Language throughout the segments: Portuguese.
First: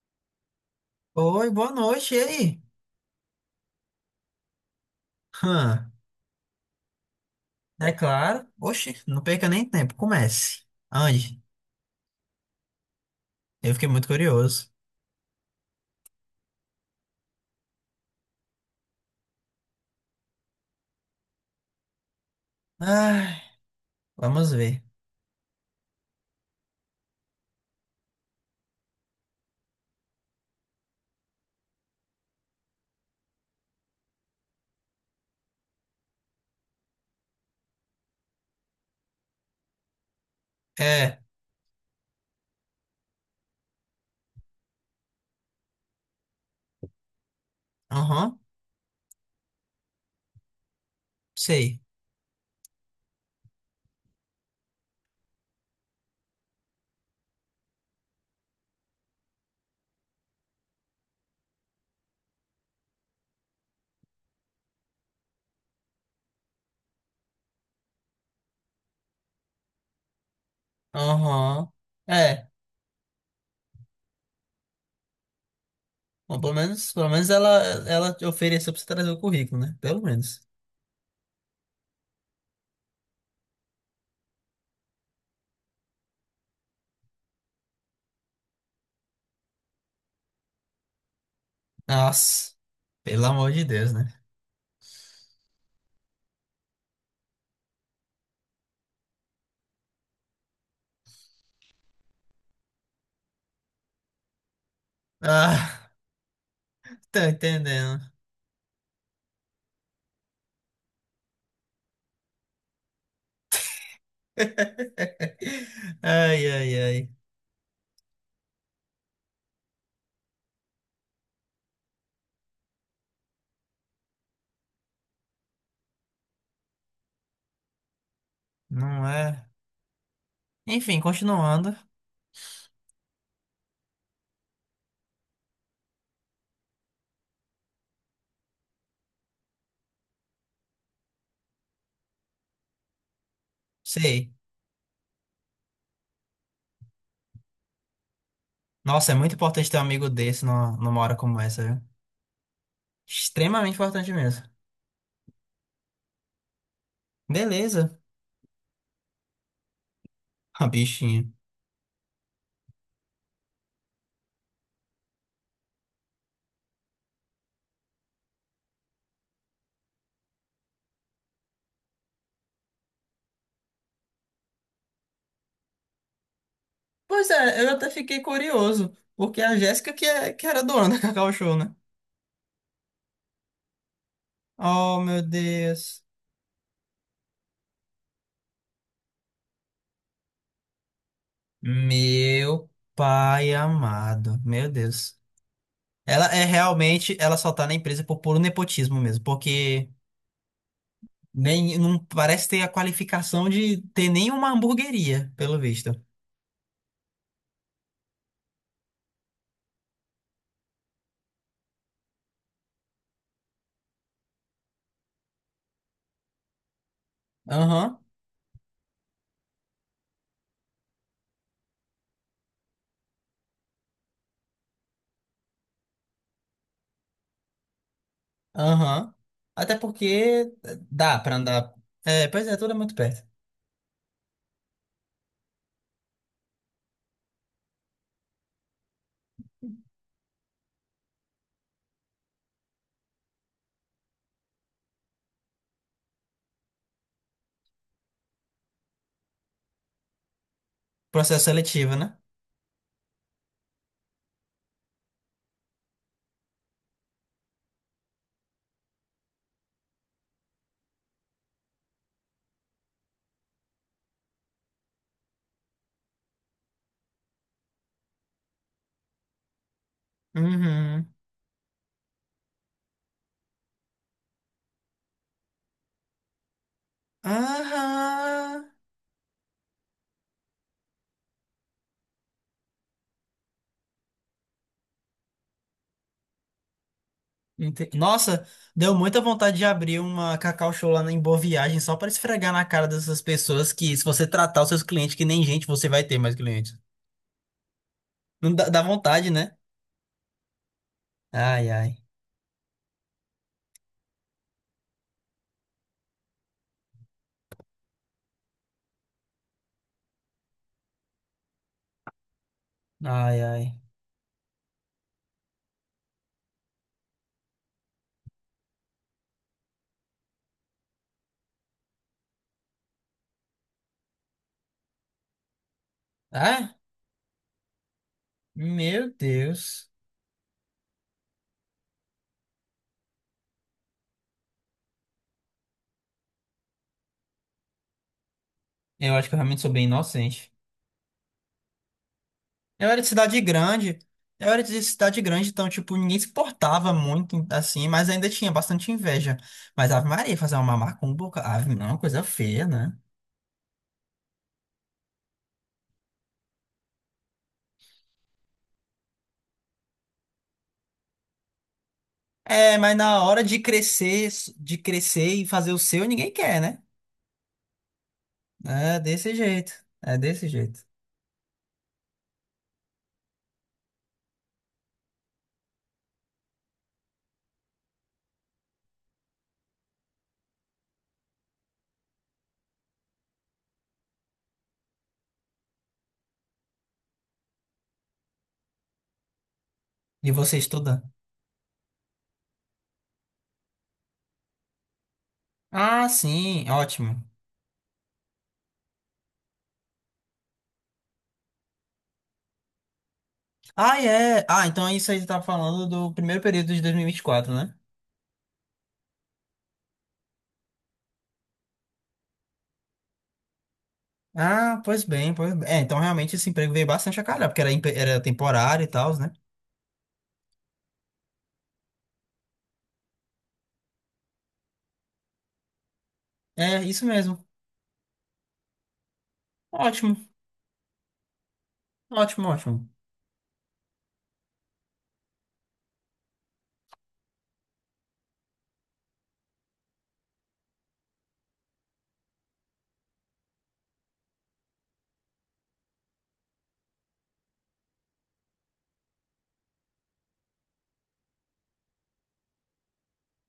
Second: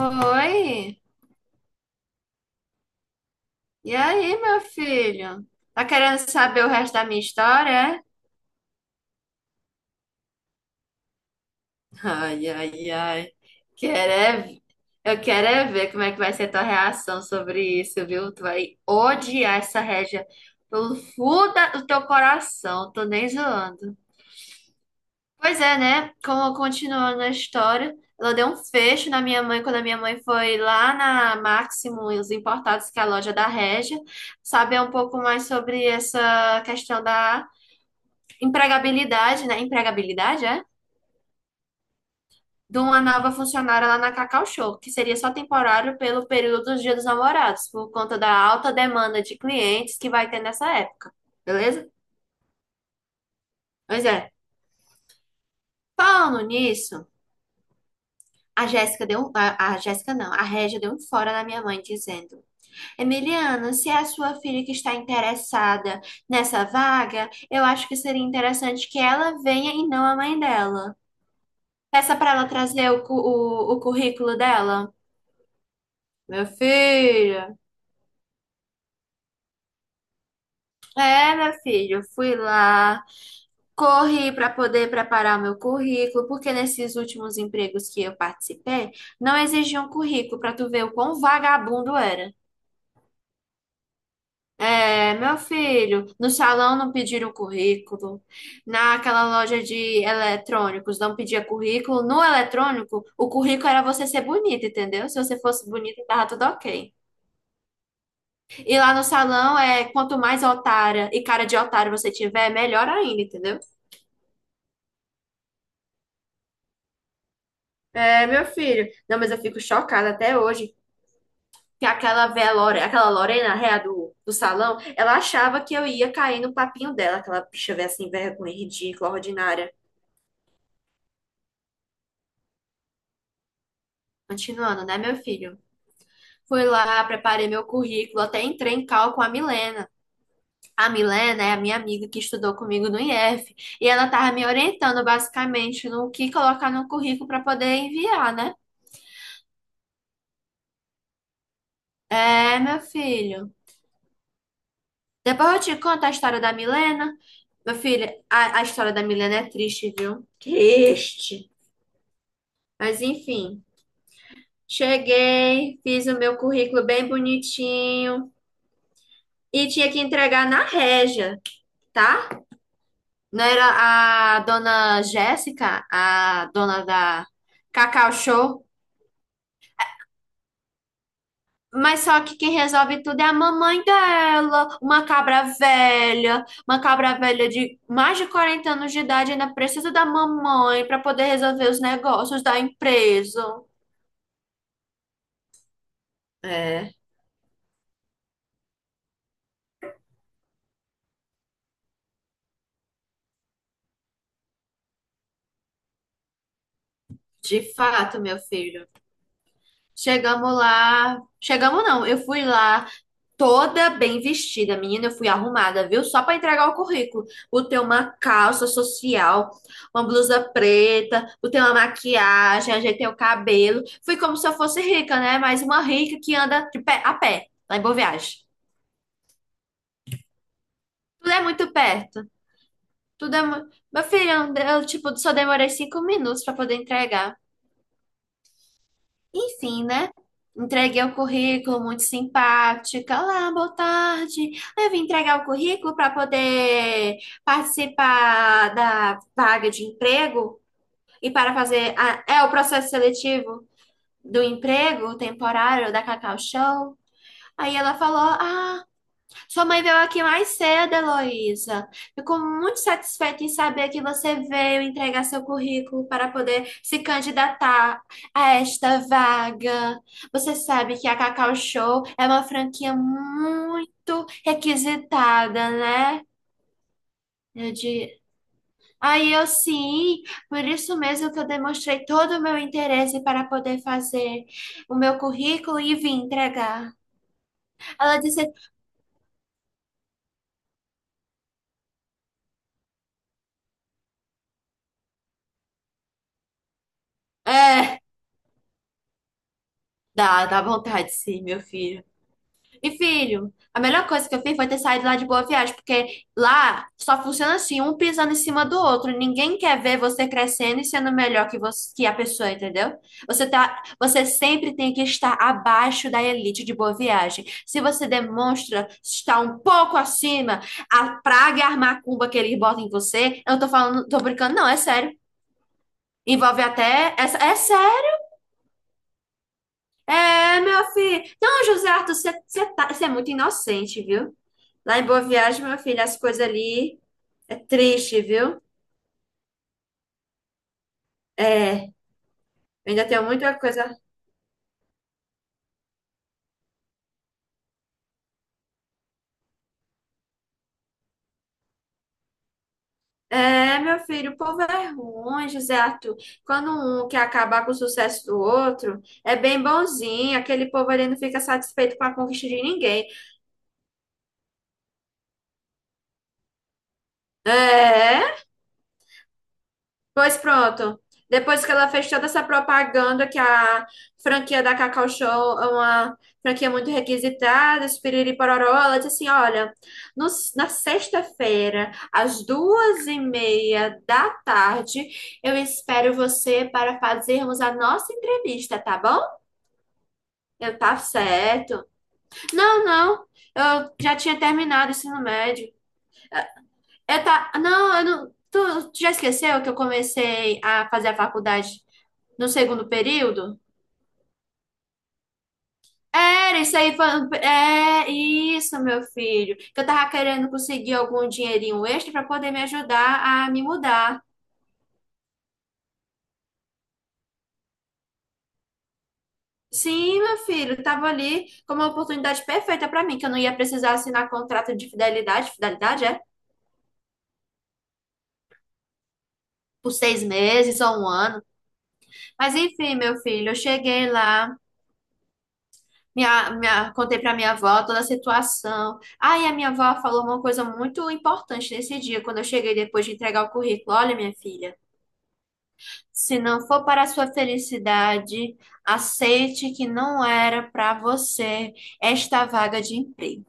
Oi, Oi, boa noite, e aí? e aí, meu filho? Hã, Tá querendo saber o resto da minha história, é é? claro. Oxi, não perca nem tempo, comece. Ande, Ai, ai, ai. eu fiquei muito Quero é v- curioso. Eu quero é ver como é que vai ser tua reação sobre isso, viu? Tu vai odiar essa Régia pelo fundo do teu coração, tô nem Ai, zoando. vamos ver. Pois é, né? Como continuando a história, ela deu um fecho na minha mãe quando a minha mãe foi lá na Máximo e os Importados, que é a loja da Régia, saber um pouco mais sobre essa questão da empregabilidade, né? Empregabilidade, é? É, De uma nova funcionária lá na Cacau Show, que seria só temporário pelo período dos Dias dos Namorados, por conta da aham, alta demanda de clientes que vai ter nessa época, sei. beleza? Pois é. Falando nisso, a Jéssica deu um, a Jéssica não, a Régia deu um fora na minha mãe dizendo: Emiliano, se é a sua filha que está interessada nessa vaga, eu acho que seria interessante que ela venha e não a mãe dela. Aham, Peça para ela é. trazer o currículo dela. Bom, Meu pelo menos, pelo menos filho, ela, ela te ofereceu pra você trazer o currículo, né? Pelo menos. é, meu filho, eu fui lá, corri para poder preparar meu currículo, porque nesses últimos empregos que eu participei, não exigiam currículo para tu ver o quão vagabundo era. Nossa, pelo amor de Deus, né? É, meu filho, no salão não pediram currículo, naquela loja de eletrônicos não pedia currículo, no eletrônico o currículo era você ser bonita, entendeu? Se você fosse Ah, bonita, tava tudo ok. tô entendendo. E lá no salão é quanto mais otária e cara de otário você tiver, melhor ainda, entendeu? Ai, ai, ai. É, meu filho, não, mas eu fico chocada até hoje que aquela Lorena, a réa do salão, ela achava que eu ia cair no papinho dela, aquela bicha véia assim, vergonha, Não ridícula, é? ordinária. Enfim, continuando. Continuando, né, meu filho? Fui lá, preparei meu currículo, até entrei em cal com a Milena. A Milena é a minha amiga que estudou comigo no IF e ela Sei. estava me orientando basicamente no que colocar no currículo para poder enviar, né? Nossa, é muito importante ter um amigo desse numa hora como essa, viu? É, meu filho. Extremamente importante mesmo. Depois eu te conto a história da Milena. Meu Beleza. filho, a história da Milena é triste, viu? A bichinha. Triste. Mas enfim, cheguei, fiz o meu currículo bem bonitinho e tinha que entregar na Régia, tá? Não era a dona Jéssica, a dona da Pois é, eu até Cacau fiquei Show? curioso, porque a Jéssica que, é, que era dona da Cacau Show, né? Mas só que quem resolve tudo é a mamãe dela, Oh, meu Deus. Uma cabra velha de mais de 40 anos de idade, ainda precisa da mamãe para poder resolver os negócios da Meu empresa. pai amado. Meu Deus. Ela é É, realmente, ela só tá na empresa por puro nepotismo mesmo, porque nem, não parece ter a qualificação de ter nenhuma hamburgueria, pelo visto. de fato, meu filho. Chegamos lá. Chegamos não, eu fui lá toda bem vestida, menina, eu fui arrumada, viu? Só para entregar o currículo. Botei Aham. uma calça social, uma blusa preta, botei uma maquiagem, ajeitei o cabelo. Fui como se eu fosse rica, né? Mas uma rica que anda de pé, a pé, lá em Boa Viagem. Aham. Até porque dá Tudo pra é andar. muito perto. É, pois é, tudo é muito perto. Tudo é muito. Meu filho, eu, tipo, só demorei 5 minutos para poder entregar. Enfim, né? Entreguei o currículo, muito simpática. Olá, boa tarde. Eu vim entregar o currículo para poder participar da vaga de emprego e Processo para fazer seletivo, né? É o processo seletivo do emprego temporário da Cacau Show. Aí ela falou: Ah, sua mãe veio aqui mais cedo, Heloísa. Fico muito satisfeita em saber que você veio entregar seu currículo para poder se candidatar a esta vaga. Você sabe que Uhum. a Cacau Show é uma franquia muito requisitada, né? Eu di- Aham. Aí eu sim, por isso mesmo que eu demonstrei todo o meu interesse para poder fazer o meu currículo e vim entregar. Ela Nossa, disse: deu muita vontade de abrir uma Cacau Show lá em Boa Viagem só pra esfregar na cara dessas pessoas que, se você tratar os seus clientes que nem gente, você vai ter mais clientes. É, Não dá, dá vontade, né? dá vontade sim, meu Ai, ai. filho. E, filho, a melhor coisa que eu fiz foi ter saído lá de Boa Viagem, porque lá só funciona assim, um pisando em cima do outro. Ninguém quer ver você crescendo e sendo melhor que você, que a pessoa, entendeu? Ai, Você ai. tá, você sempre tem que estar abaixo da elite de Boa Viagem. Se você demonstra estar um pouco acima, a praga e a macumba que eles botam em você, eu não tô falando, tô brincando, não, é sério. Envolve Ah, até, é sério. meu Deus. É, meu filho. Não, José Arthur, você é muito inocente, viu? Lá em Boa Viagem, meu filho, as coisas ali é triste, viu? Eu acho que eu realmente sou bem inocente. É, eu Eu era ainda de tenho cidade muita coisa. grande, eu era de cidade grande, então, tipo, ninguém se portava muito, assim, mas ainda tinha bastante inveja. Mas Ave Maria, fazer uma macumba, ave, não, é uma coisa feia, né? É, meu filho, o povo é ruim, José Arthur. Quando um quer acabar com o sucesso do outro, é bem bonzinho. Aquele povo ali não fica satisfeito com a conquista de É, mas ninguém. na hora de crescer e fazer o seu, ninguém quer, né? É. É desse jeito, é Pois desse jeito. pronto. Depois que ela fez toda essa propaganda que a franquia da Cacau Show é uma franquia muito requisitada, esse piriri pororó, ela disse assim: olha, no- na sexta-feira, às 2:30 da tarde, eu espero você para fazermos a nossa entrevista, tá bom? E você Tá estuda? certo. Não, não, eu já tinha terminado o ensino médio. Ah, sim, ótimo. Eu tá, não, eu não, tu já esqueceu que eu comecei a fazer a faculdade no segundo período? Ah, é. Ah, então é isso aí você tá falando do primeiro Era período isso de aí, 2024, né? é isso, meu filho. Que eu tava querendo conseguir algum dinheirinho extra para poder me ajudar a me mudar. Ah, pois bem, pois bem. É, então realmente esse emprego veio bastante a calhar, porque era, era temporário e tal, né? Sim, meu filho, tava ali como uma oportunidade perfeita para mim, que eu não ia precisar assinar contrato de fidelidade, fidelidade é? É, isso mesmo. Por Ótimo, 6 meses ou um ano. ótimo, Mas ótimo. enfim, meu filho, eu cheguei lá, contei para minha avó toda a situação. Aí a minha avó falou uma coisa muito importante nesse dia, quando eu cheguei depois de entregar o currículo. Olha, minha filha. Se não for para a sua felicidade, aceite que não era para você esta vaga de emprego.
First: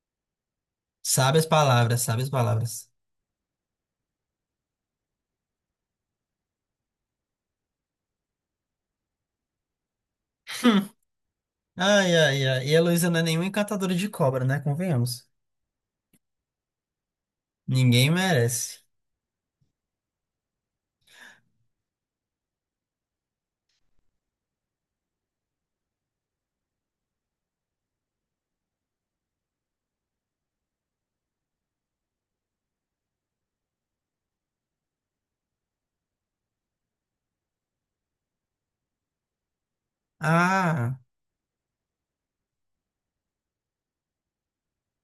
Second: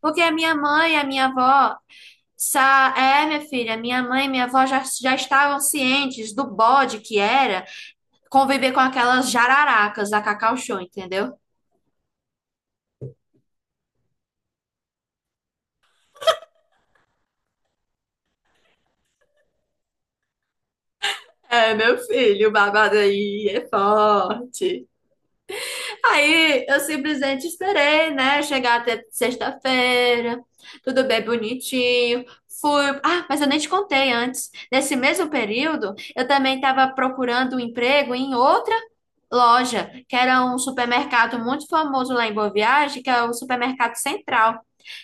Porque a minha mãe, a minha Sabe as avó, palavras, sabe as palavras. É, minha filha, minha mãe e minha avó já, estavam cientes do bode que era conviver com aquelas jararacas da Cacau Show, entendeu? Ai, ai, ai. E a Luísa não é nenhuma encantadora de cobra, né? Convenhamos. Ninguém merece. É, meu filho, o babado aí é forte. Aí eu simplesmente esperei, né? Chegar até sexta-feira, tudo bem bonitinho. Fui. Ah, mas eu nem te contei antes. Nesse mesmo período, eu também estava procurando um emprego em outra loja, que era um Ah, supermercado muito famoso lá em Boa Viagem, que é o Supermercado Central,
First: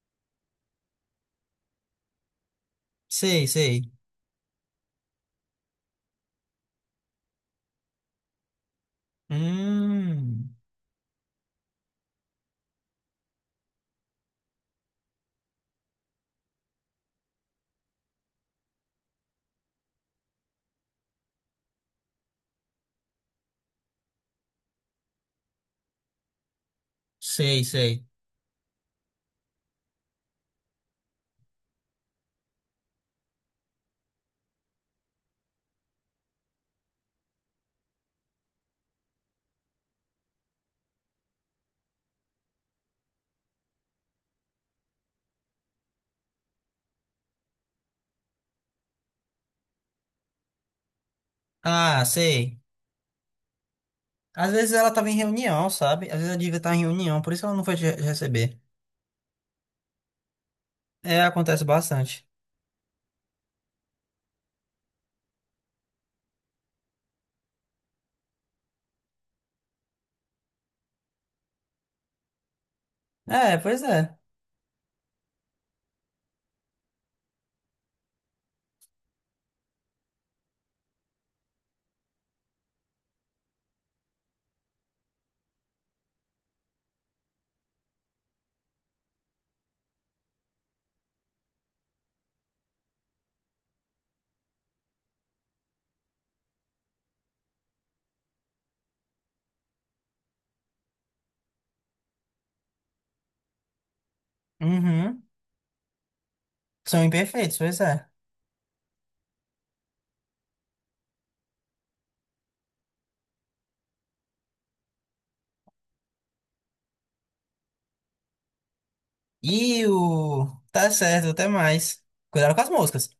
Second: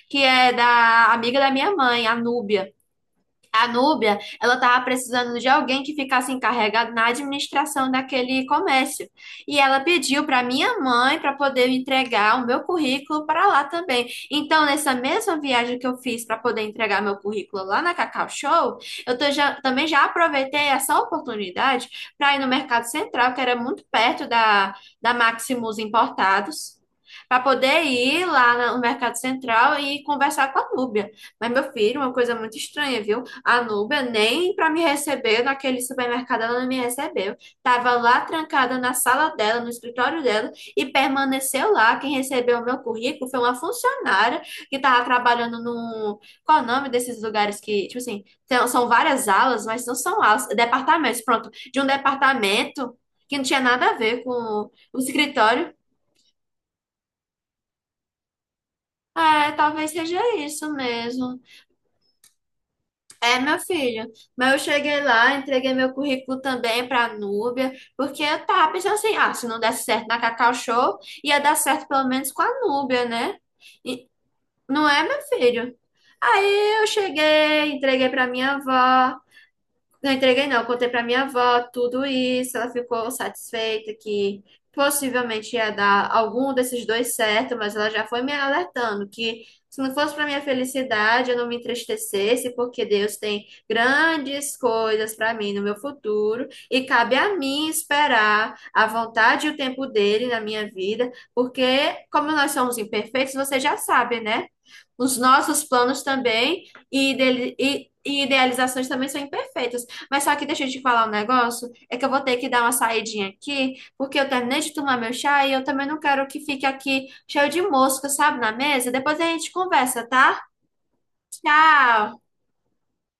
que é da amiga da minha mãe, a Núbia. sei, A sei. Núbia, ela estava precisando de alguém que ficasse encarregado na administração daquele comércio. E ela pediu para Hum, minha mãe para poder entregar o meu currículo para lá também. Então, nessa mesma viagem que eu fiz para poder entregar meu currículo lá na Cacau Show, eu também já aproveitei essa oportunidade para ir no Mercado Central, que era muito perto da Maximus Importados, para sei, poder sei. ir lá no Mercado Central e conversar com a Núbia. Mas, meu filho, uma coisa muito estranha, viu? A Núbia nem para me receber naquele supermercado ela não me recebeu. Tava lá trancada na sala dela, no escritório dela, e permaneceu lá. Quem recebeu o meu currículo foi uma funcionária que tava trabalhando no. Qual é o nome desses lugares que, tipo assim, são várias alas, mas não são alas, departamentos, pronto, de um Ah, sei. departamento que não tinha nada a ver Às com vezes ela o tava em reunião, escritório. sabe? Às vezes ela devia estar em reunião, por isso ela não foi te receber. É, talvez seja isso É, mesmo. acontece bastante. É, meu filho. Mas eu cheguei lá, entreguei meu currículo também para a Núbia, porque eu tava pensando assim, ah, se não desse certo na Cacau Show, ia dar certo pelo menos com a Núbia, né? É, pois E- é. não é, meu filho? Aí eu cheguei, entreguei para minha avó. Não entreguei, não. Eu contei pra minha avó tudo isso. Ela ficou satisfeita que possivelmente ia dar algum desses dois certo, mas ela já foi me alertando que se não fosse pra minha felicidade, eu não me entristecesse, porque Deus tem grandes coisas pra mim no meu futuro e cabe a mim esperar a vontade e o tempo dele na minha vida, porque como nós somos imperfeitos, você já sabe, né? Os Uhum. nossos planos também São e, dele, imperfeitos, pois e é. e idealizações também são imperfeitas. Mas só que deixa eu te falar um negócio, é que eu vou ter que dar uma saidinha aqui, porque eu terminei de tomar meu chá e eu também não quero que fique aqui cheio de mosca, sabe, na mesa. Depois a gente E conversa, tá? o. Tá certo, até mais. Tchau! Cuidado com as moscas.